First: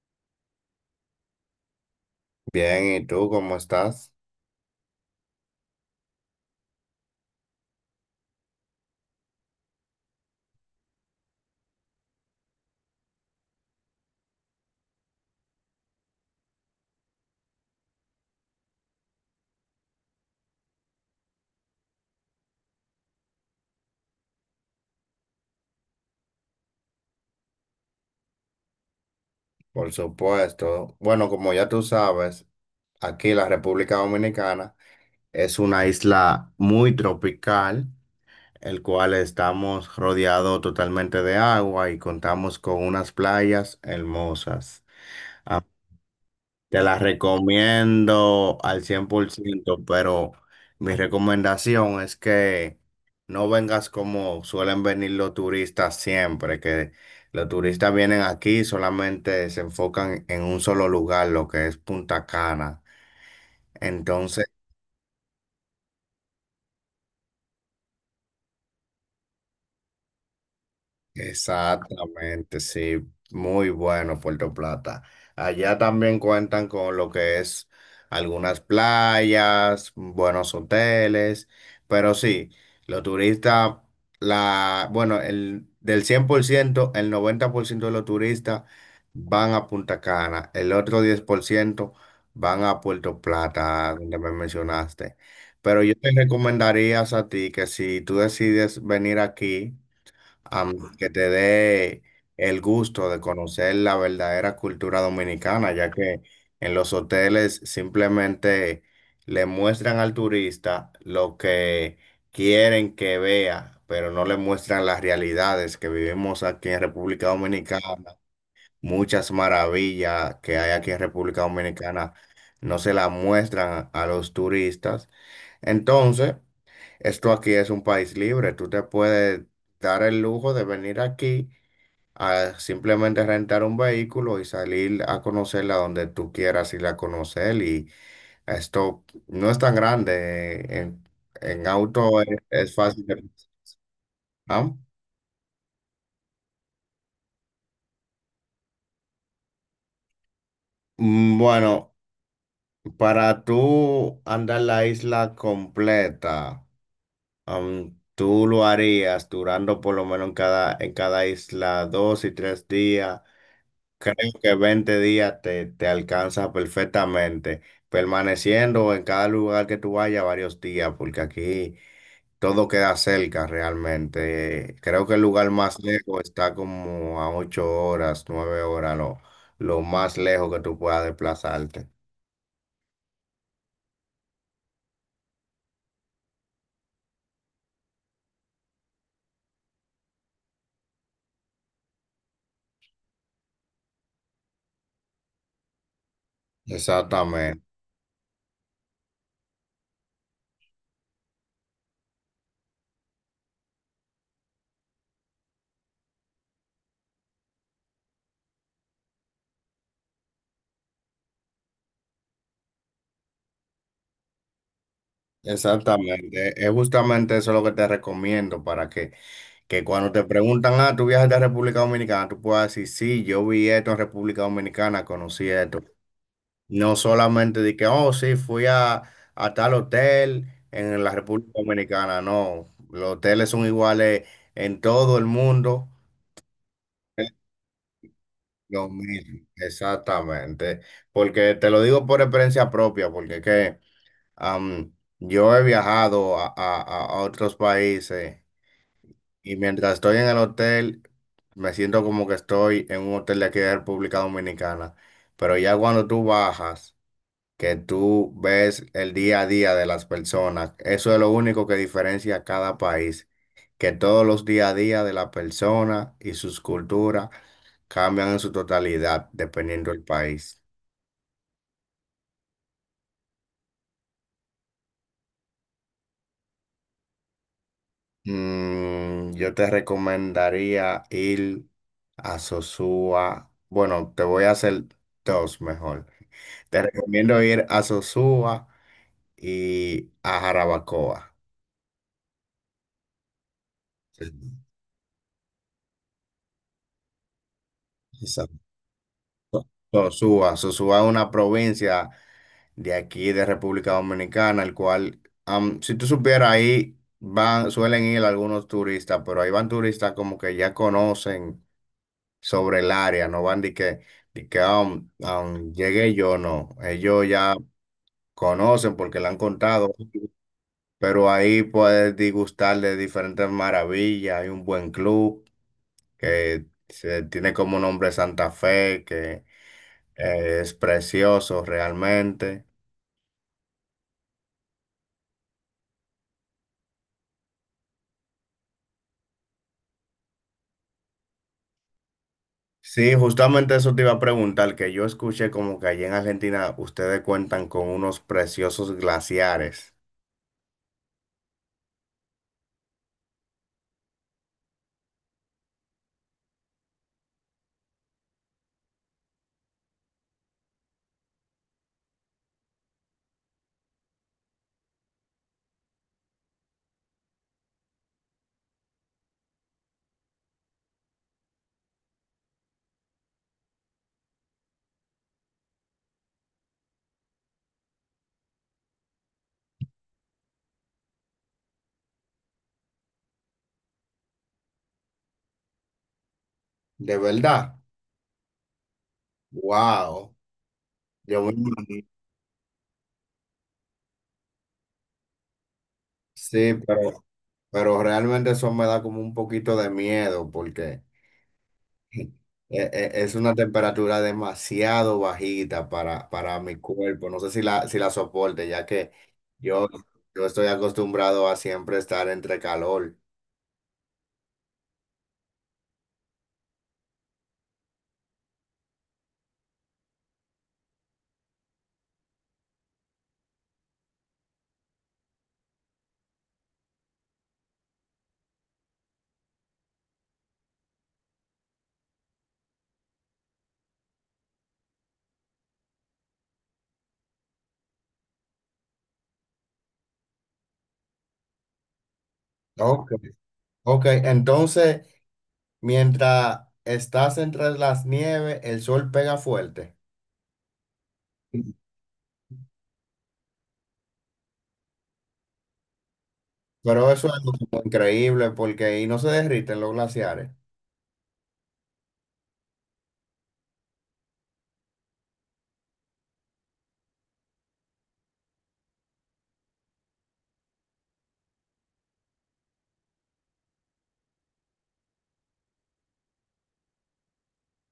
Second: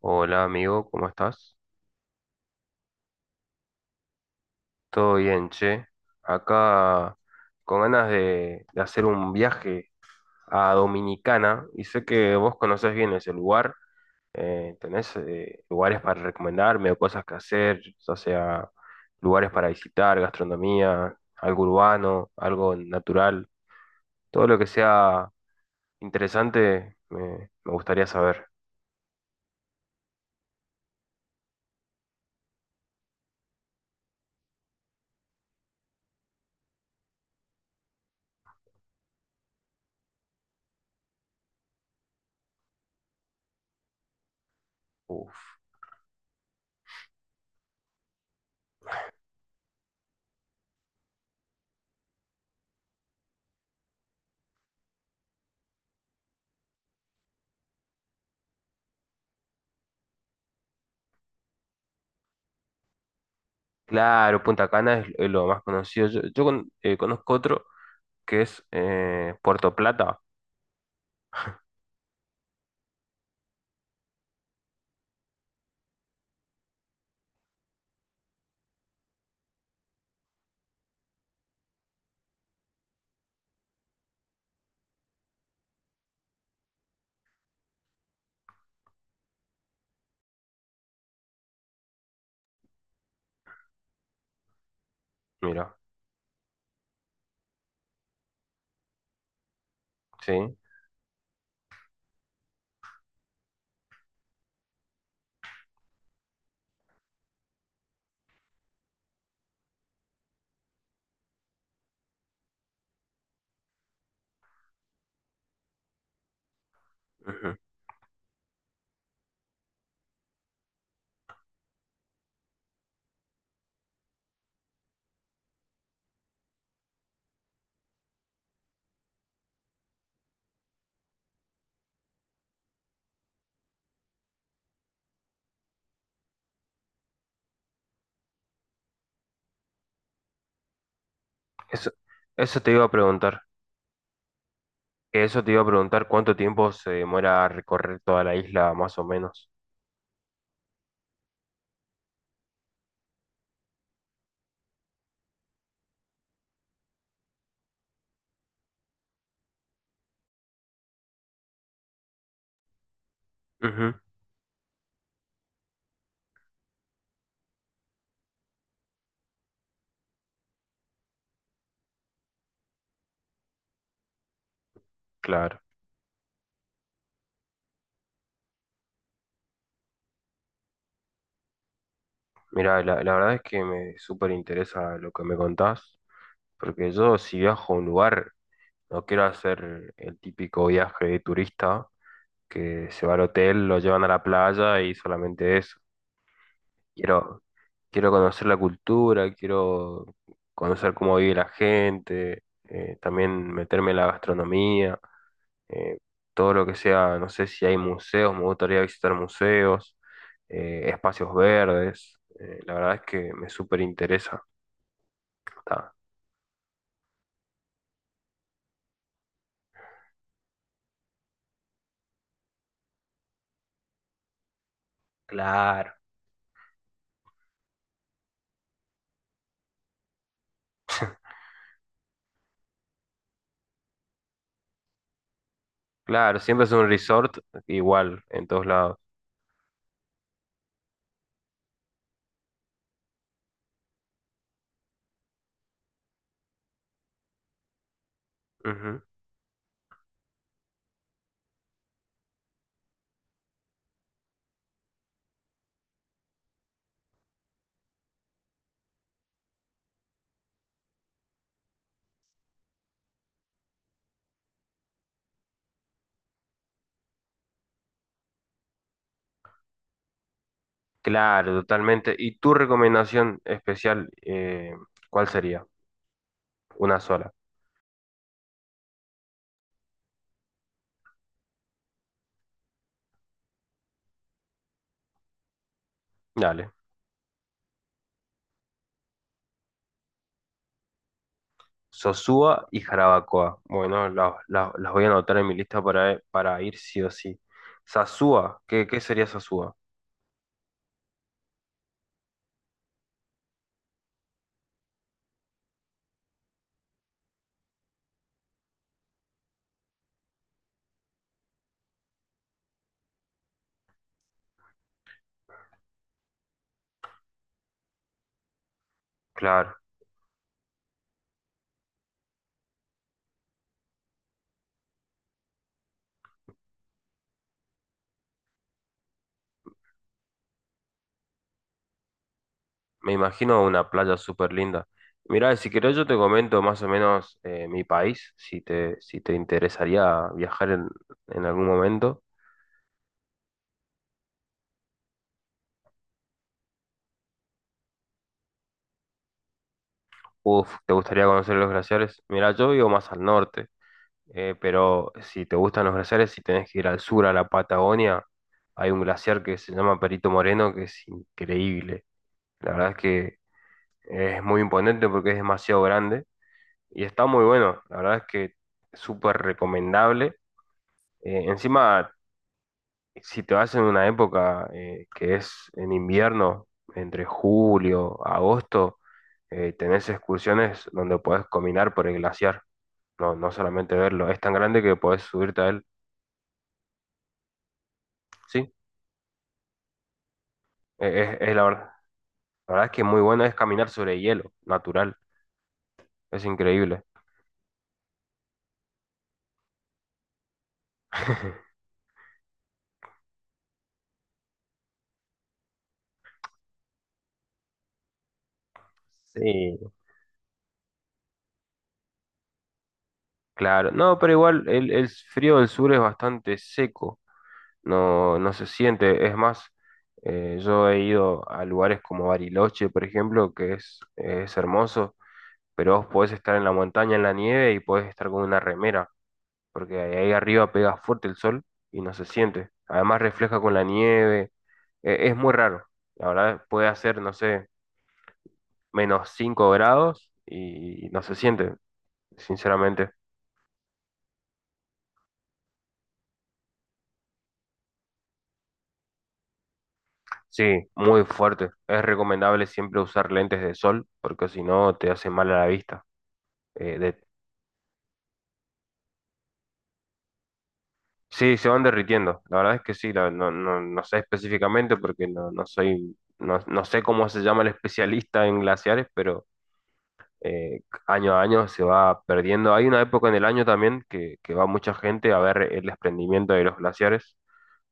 Hola amigo, ¿cómo estás? Bien, ¿y tú cómo estás? Todo bien, che. Acá con ganas de hacer un viaje a Dominicana y sé que vos conocés bien ese lugar. ¿Tenés lugares para recomendarme o cosas que hacer? O sea, lugares para visitar, gastronomía, algo urbano, algo natural. Todo lo que sea interesante me gustaría saber. Por supuesto. Bueno, como ya tú sabes, aquí la República Dominicana es una isla muy tropical, el cual estamos rodeado totalmente de agua y contamos con unas playas hermosas. Uf. A Te la recomiendo al 100%, pero mi recomendación es que no vengas como suelen venir los turistas siempre, que los turistas vienen aquí y solamente se enfocan en un solo lugar, lo que es Punta Cana. Claro, Entonces, Punta Cana es lo más conocido. Yo conozco otro. Que es Puerto Plata. exactamente, sí, muy bueno Puerto Plata. Allá también cuentan con lo que es algunas playas, buenos hoteles, pero sí, los turistas, bueno, del 100%, el 90% de los turistas van a Punta Cana, el otro 10% van a Puerto Plata, donde me mencionaste. Mira, Pero yo te recomendaría a ti que si tú decides venir aquí, sí. Que te dé el gusto de conocer la verdadera cultura dominicana, ya que en los hoteles simplemente le muestran al turista lo que quieren que vea, pero no le muestran las realidades que vivimos aquí en República Ujú. Dominicana. Muchas maravillas que hay aquí en República Dominicana no se las muestran a los turistas. Entonces, esto aquí es un país libre. Tú te puedes dar el lujo de venir aquí a simplemente rentar un vehículo y salir a conocerla donde tú quieras ir a conocer. Y esto no es tan grande. eh, En, en Eso, auto es, eso te es iba a fácil de. preguntar. ¿Ah? Eso te iba a preguntar cuánto tiempo se demora recorrer toda la isla, más o menos. Bueno, para tú andar la isla completa, tú lo harías durando por lo menos en cada isla 2 y 3 días. Ujú. Creo que 20 días te alcanza perfectamente, permaneciendo en cada lugar que tú vayas varios días, porque aquí todo queda cerca realmente. Creo que el lugar Claro. más lejos está como a 8 horas, 9 horas, lo más lejos que tú puedas desplazarte. Mira, la verdad es que me súper interesa lo que me contás, porque yo si viajo a un lugar, no quiero hacer el típico viaje de turista que se va al hotel, lo llevan a la playa y solamente eso. Quiero, Exactamente, quiero conocer la cultura, quiero conocer cómo vive la gente, también meterme en la gastronomía, eh, todo lo que sea, no sé si hay museos, me gustaría visitar museos, espacios verdes, la verdad es que me súper interesa. Está. exactamente. Es justamente eso lo que te recomiendo para que cuando te preguntan, ah, ¿tú viajas de República Dominicana? Tú puedas decir, sí, yo vi esto en República Dominicana, conocí esto. Claro, No solamente de que, oh, sí, fui a, tal hotel en la República Dominicana. No, los hoteles son iguales en todo el mundo. claro, siempre es un resort igual en todos Lo lados. mismo, exactamente. Porque te lo digo por experiencia propia, porque es que yo he viajado a, a otros países Ujú. y mientras estoy en el hotel, me siento como que estoy en un hotel de aquí de República Dominicana. Pero ya cuando tú bajas, que tú ves el día a día de las personas. Eso es lo único que diferencia a cada país, que todos los día a día de la persona y sus culturas cambian en su totalidad dependiendo del país. Claro, totalmente. ¿Y tu recomendación especial, cuál sería? Una sola. Yo te recomendaría ir a Sosúa. Bueno, te voy a hacer dos mejor. Dale. Te recomiendo ir a Sosúa y a Jarabacoa. Sosúa y Jarabacoa. Bueno, Sí. Las voy a anotar en mi lista para ir sí o sí. Exacto. Sasúa, ¿qué, qué sería Sasúa? Sosúa. Sosúa es una provincia de aquí, de República Dominicana, el cual, si tú supieras, ahí van, suelen ir algunos turistas, pero ahí van turistas como que ya conocen sobre el área, no van de que, de que llegué yo, no, ellos ya conocen porque le han Claro, contado, pero ahí puedes degustar de diferentes maravillas, hay un buen club que se tiene como nombre Santa Fe, que es precioso realmente. me imagino una playa súper linda. Mirá, si querés yo te comento más o menos mi país, si te, si te interesaría viajar en algún momento. Sí, justamente eso te iba a preguntar, que yo escuché como que allí en Argentina ustedes cuentan con unos preciosos glaciares. Uf, ¿te gustaría conocer los glaciares? Mirá, yo vivo más al norte, pero si te gustan los glaciares, si tenés que ir al sur, a la Patagonia, hay un glaciar que se llama Perito Moreno, que es increíble. La verdad es que es muy imponente porque es demasiado grande y está muy bueno. La verdad es que es súper recomendable. Encima, si te vas en una época que es en invierno, entre julio, agosto, tenés excursiones donde podés caminar por el glaciar. No, no solamente verlo. Es tan grande que podés subirte a él. ¿De verdad? Sí, Wow. Yo me es la verdad. imagino. La verdad es que muy bueno es caminar sobre hielo, natural. Es Sí, increíble. pero, realmente eso me da como un poquito de miedo porque e- es una temperatura demasiado bajita para, mi cuerpo. No sé si la soporte, ya que Sí, yo, yo estoy acostumbrado a siempre estar entre calor. claro, no, pero igual el frío del sur es bastante seco, no, no se siente. Es más, yo he ido a lugares como Bariloche, por ejemplo, que es hermoso, pero vos podés estar en la montaña, en la nieve y podés estar con una remera, porque ahí arriba pega fuerte el sol y no se siente. Además refleja con la nieve, es muy raro. La verdad, puede hacer, no sé, -5 grados y no se siente, sinceramente. Ok. Ok, entonces. Mientras estás entre las nieves, el sol pega fuerte. Sí, muy fuerte. Es recomendable siempre usar lentes de sol porque si no te hace mal a la vista. Eh, Pero de- eso es algo como increíble porque ahí no se derriten los glaciares. Sí, se van derritiendo. La verdad es que sí, no, no sé específicamente porque no, no soy, no, no sé cómo se llama el especialista en glaciares, pero eh, año a año se va perdiendo. Hay una época en el año también que va mucha gente a ver el desprendimiento de los glaciares.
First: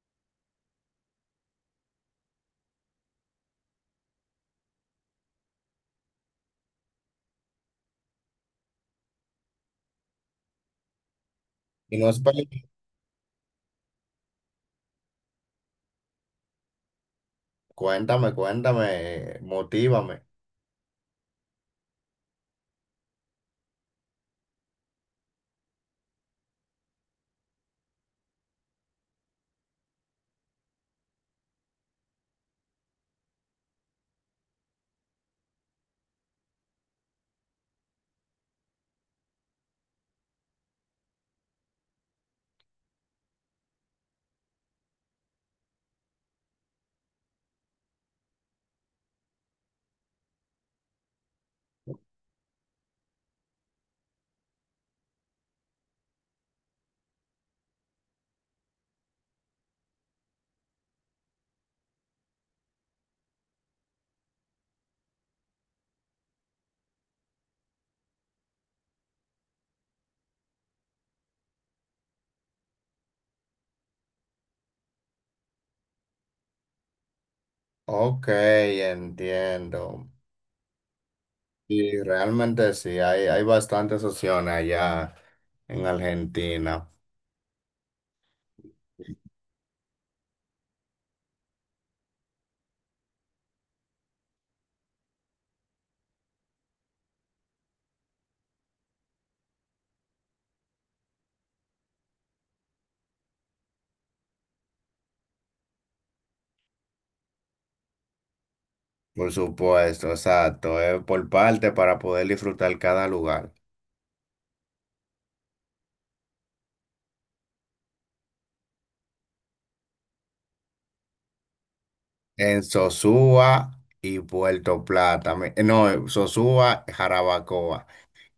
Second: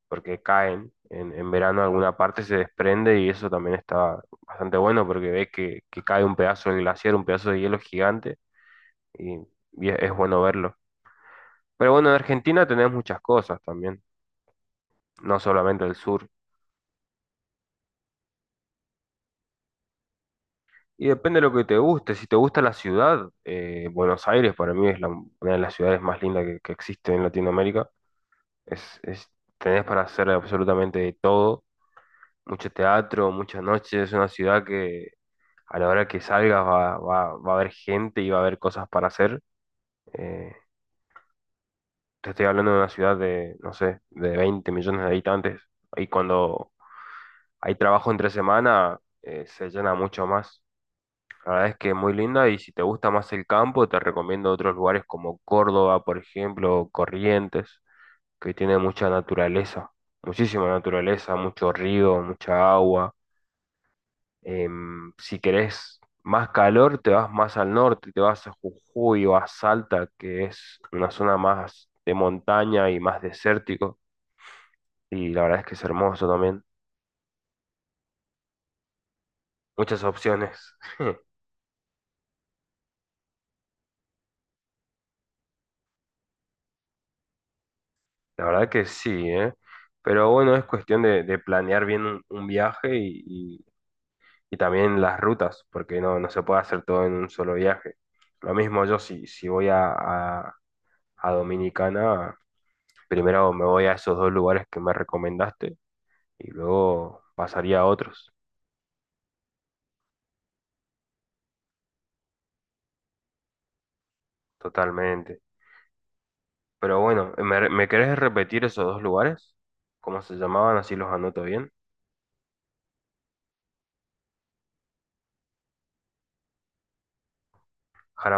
Porque caen en verano alguna parte se desprende y eso también está bastante bueno porque ves que cae un pedazo de glaciar, un pedazo de hielo gigante y, y es bueno verlo. Pero Y bueno, no en es Argentina peli-. tenés muchas cosas también, no solamente el sur. Cuéntame, cuéntame, motívame. Y depende de lo que te guste. Si te gusta la ciudad, Buenos Aires para mí es una de las ciudades más lindas que existe en Latinoamérica. Es, es- tenés para hacer absolutamente de todo, mucho teatro, muchas noches. Es una ciudad que a la hora que salgas va a haber gente y va a haber cosas para hacer. Eh, te estoy hablando de una ciudad de, no sé, de 20 millones de habitantes. Y cuando hay trabajo entre semana, se llena mucho más. La verdad es que es muy linda y si te gusta más el campo, te recomiendo otros lugares como Córdoba, por ejemplo, o Corrientes, que tiene mucha naturaleza, muchísima naturaleza, mucho río, mucha agua. Si querés más calor, te vas más al norte, te vas a Jujuy o a Salta, que es una zona más de montaña y más desértico. Y la verdad es que es hermoso también. Ok, Muchas entiendo. opciones. Y realmente sí, hay bastantes opciones allá en Argentina. La verdad que sí, ¿eh? Pero bueno, es cuestión de planear bien un viaje y y también las rutas, porque no, no se puede hacer todo en un solo viaje. Lo mismo yo, si, si voy a a Dominicana, primero me voy a esos dos lugares que me recomendaste y luego pasaría a otros, Por supuesto, exacto. Es por parte para poder disfrutar cada lugar. totalmente. Pero bueno, me querés repetir esos dos lugares? ¿Cómo se llamaban? Así los anoto bien. En Sosúa y Puerto Plata. No, en Sosúa, Jarabacoa.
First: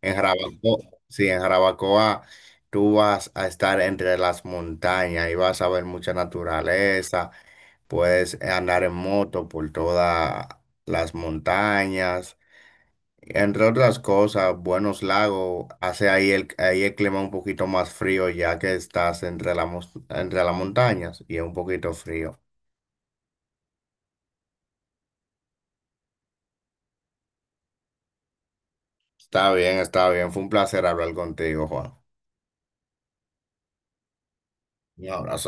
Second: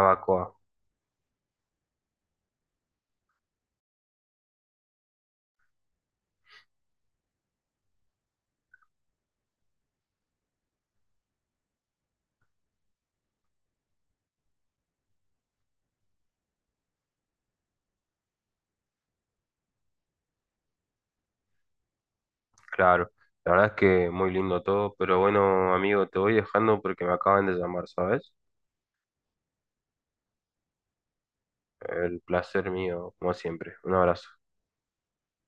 En Jarabacoa, sí, en Jarabacoa tú vas a estar entre las montañas y vas a ver mucha naturaleza. Puedes andar en moto por todas las montañas. Entre otras cosas, buenos lagos. Hace ahí el, clima un poquito más frío ya que estás entre entre las montañas y es un poquito frío. claro. La verdad es que muy lindo todo, pero bueno, amigo, te voy dejando porque me acaban de llamar, ¿sabes? Está bien, está bien. Fue un placer hablar contigo, Juan. El placer mío, como siempre. Un abrazo. Un abrazo.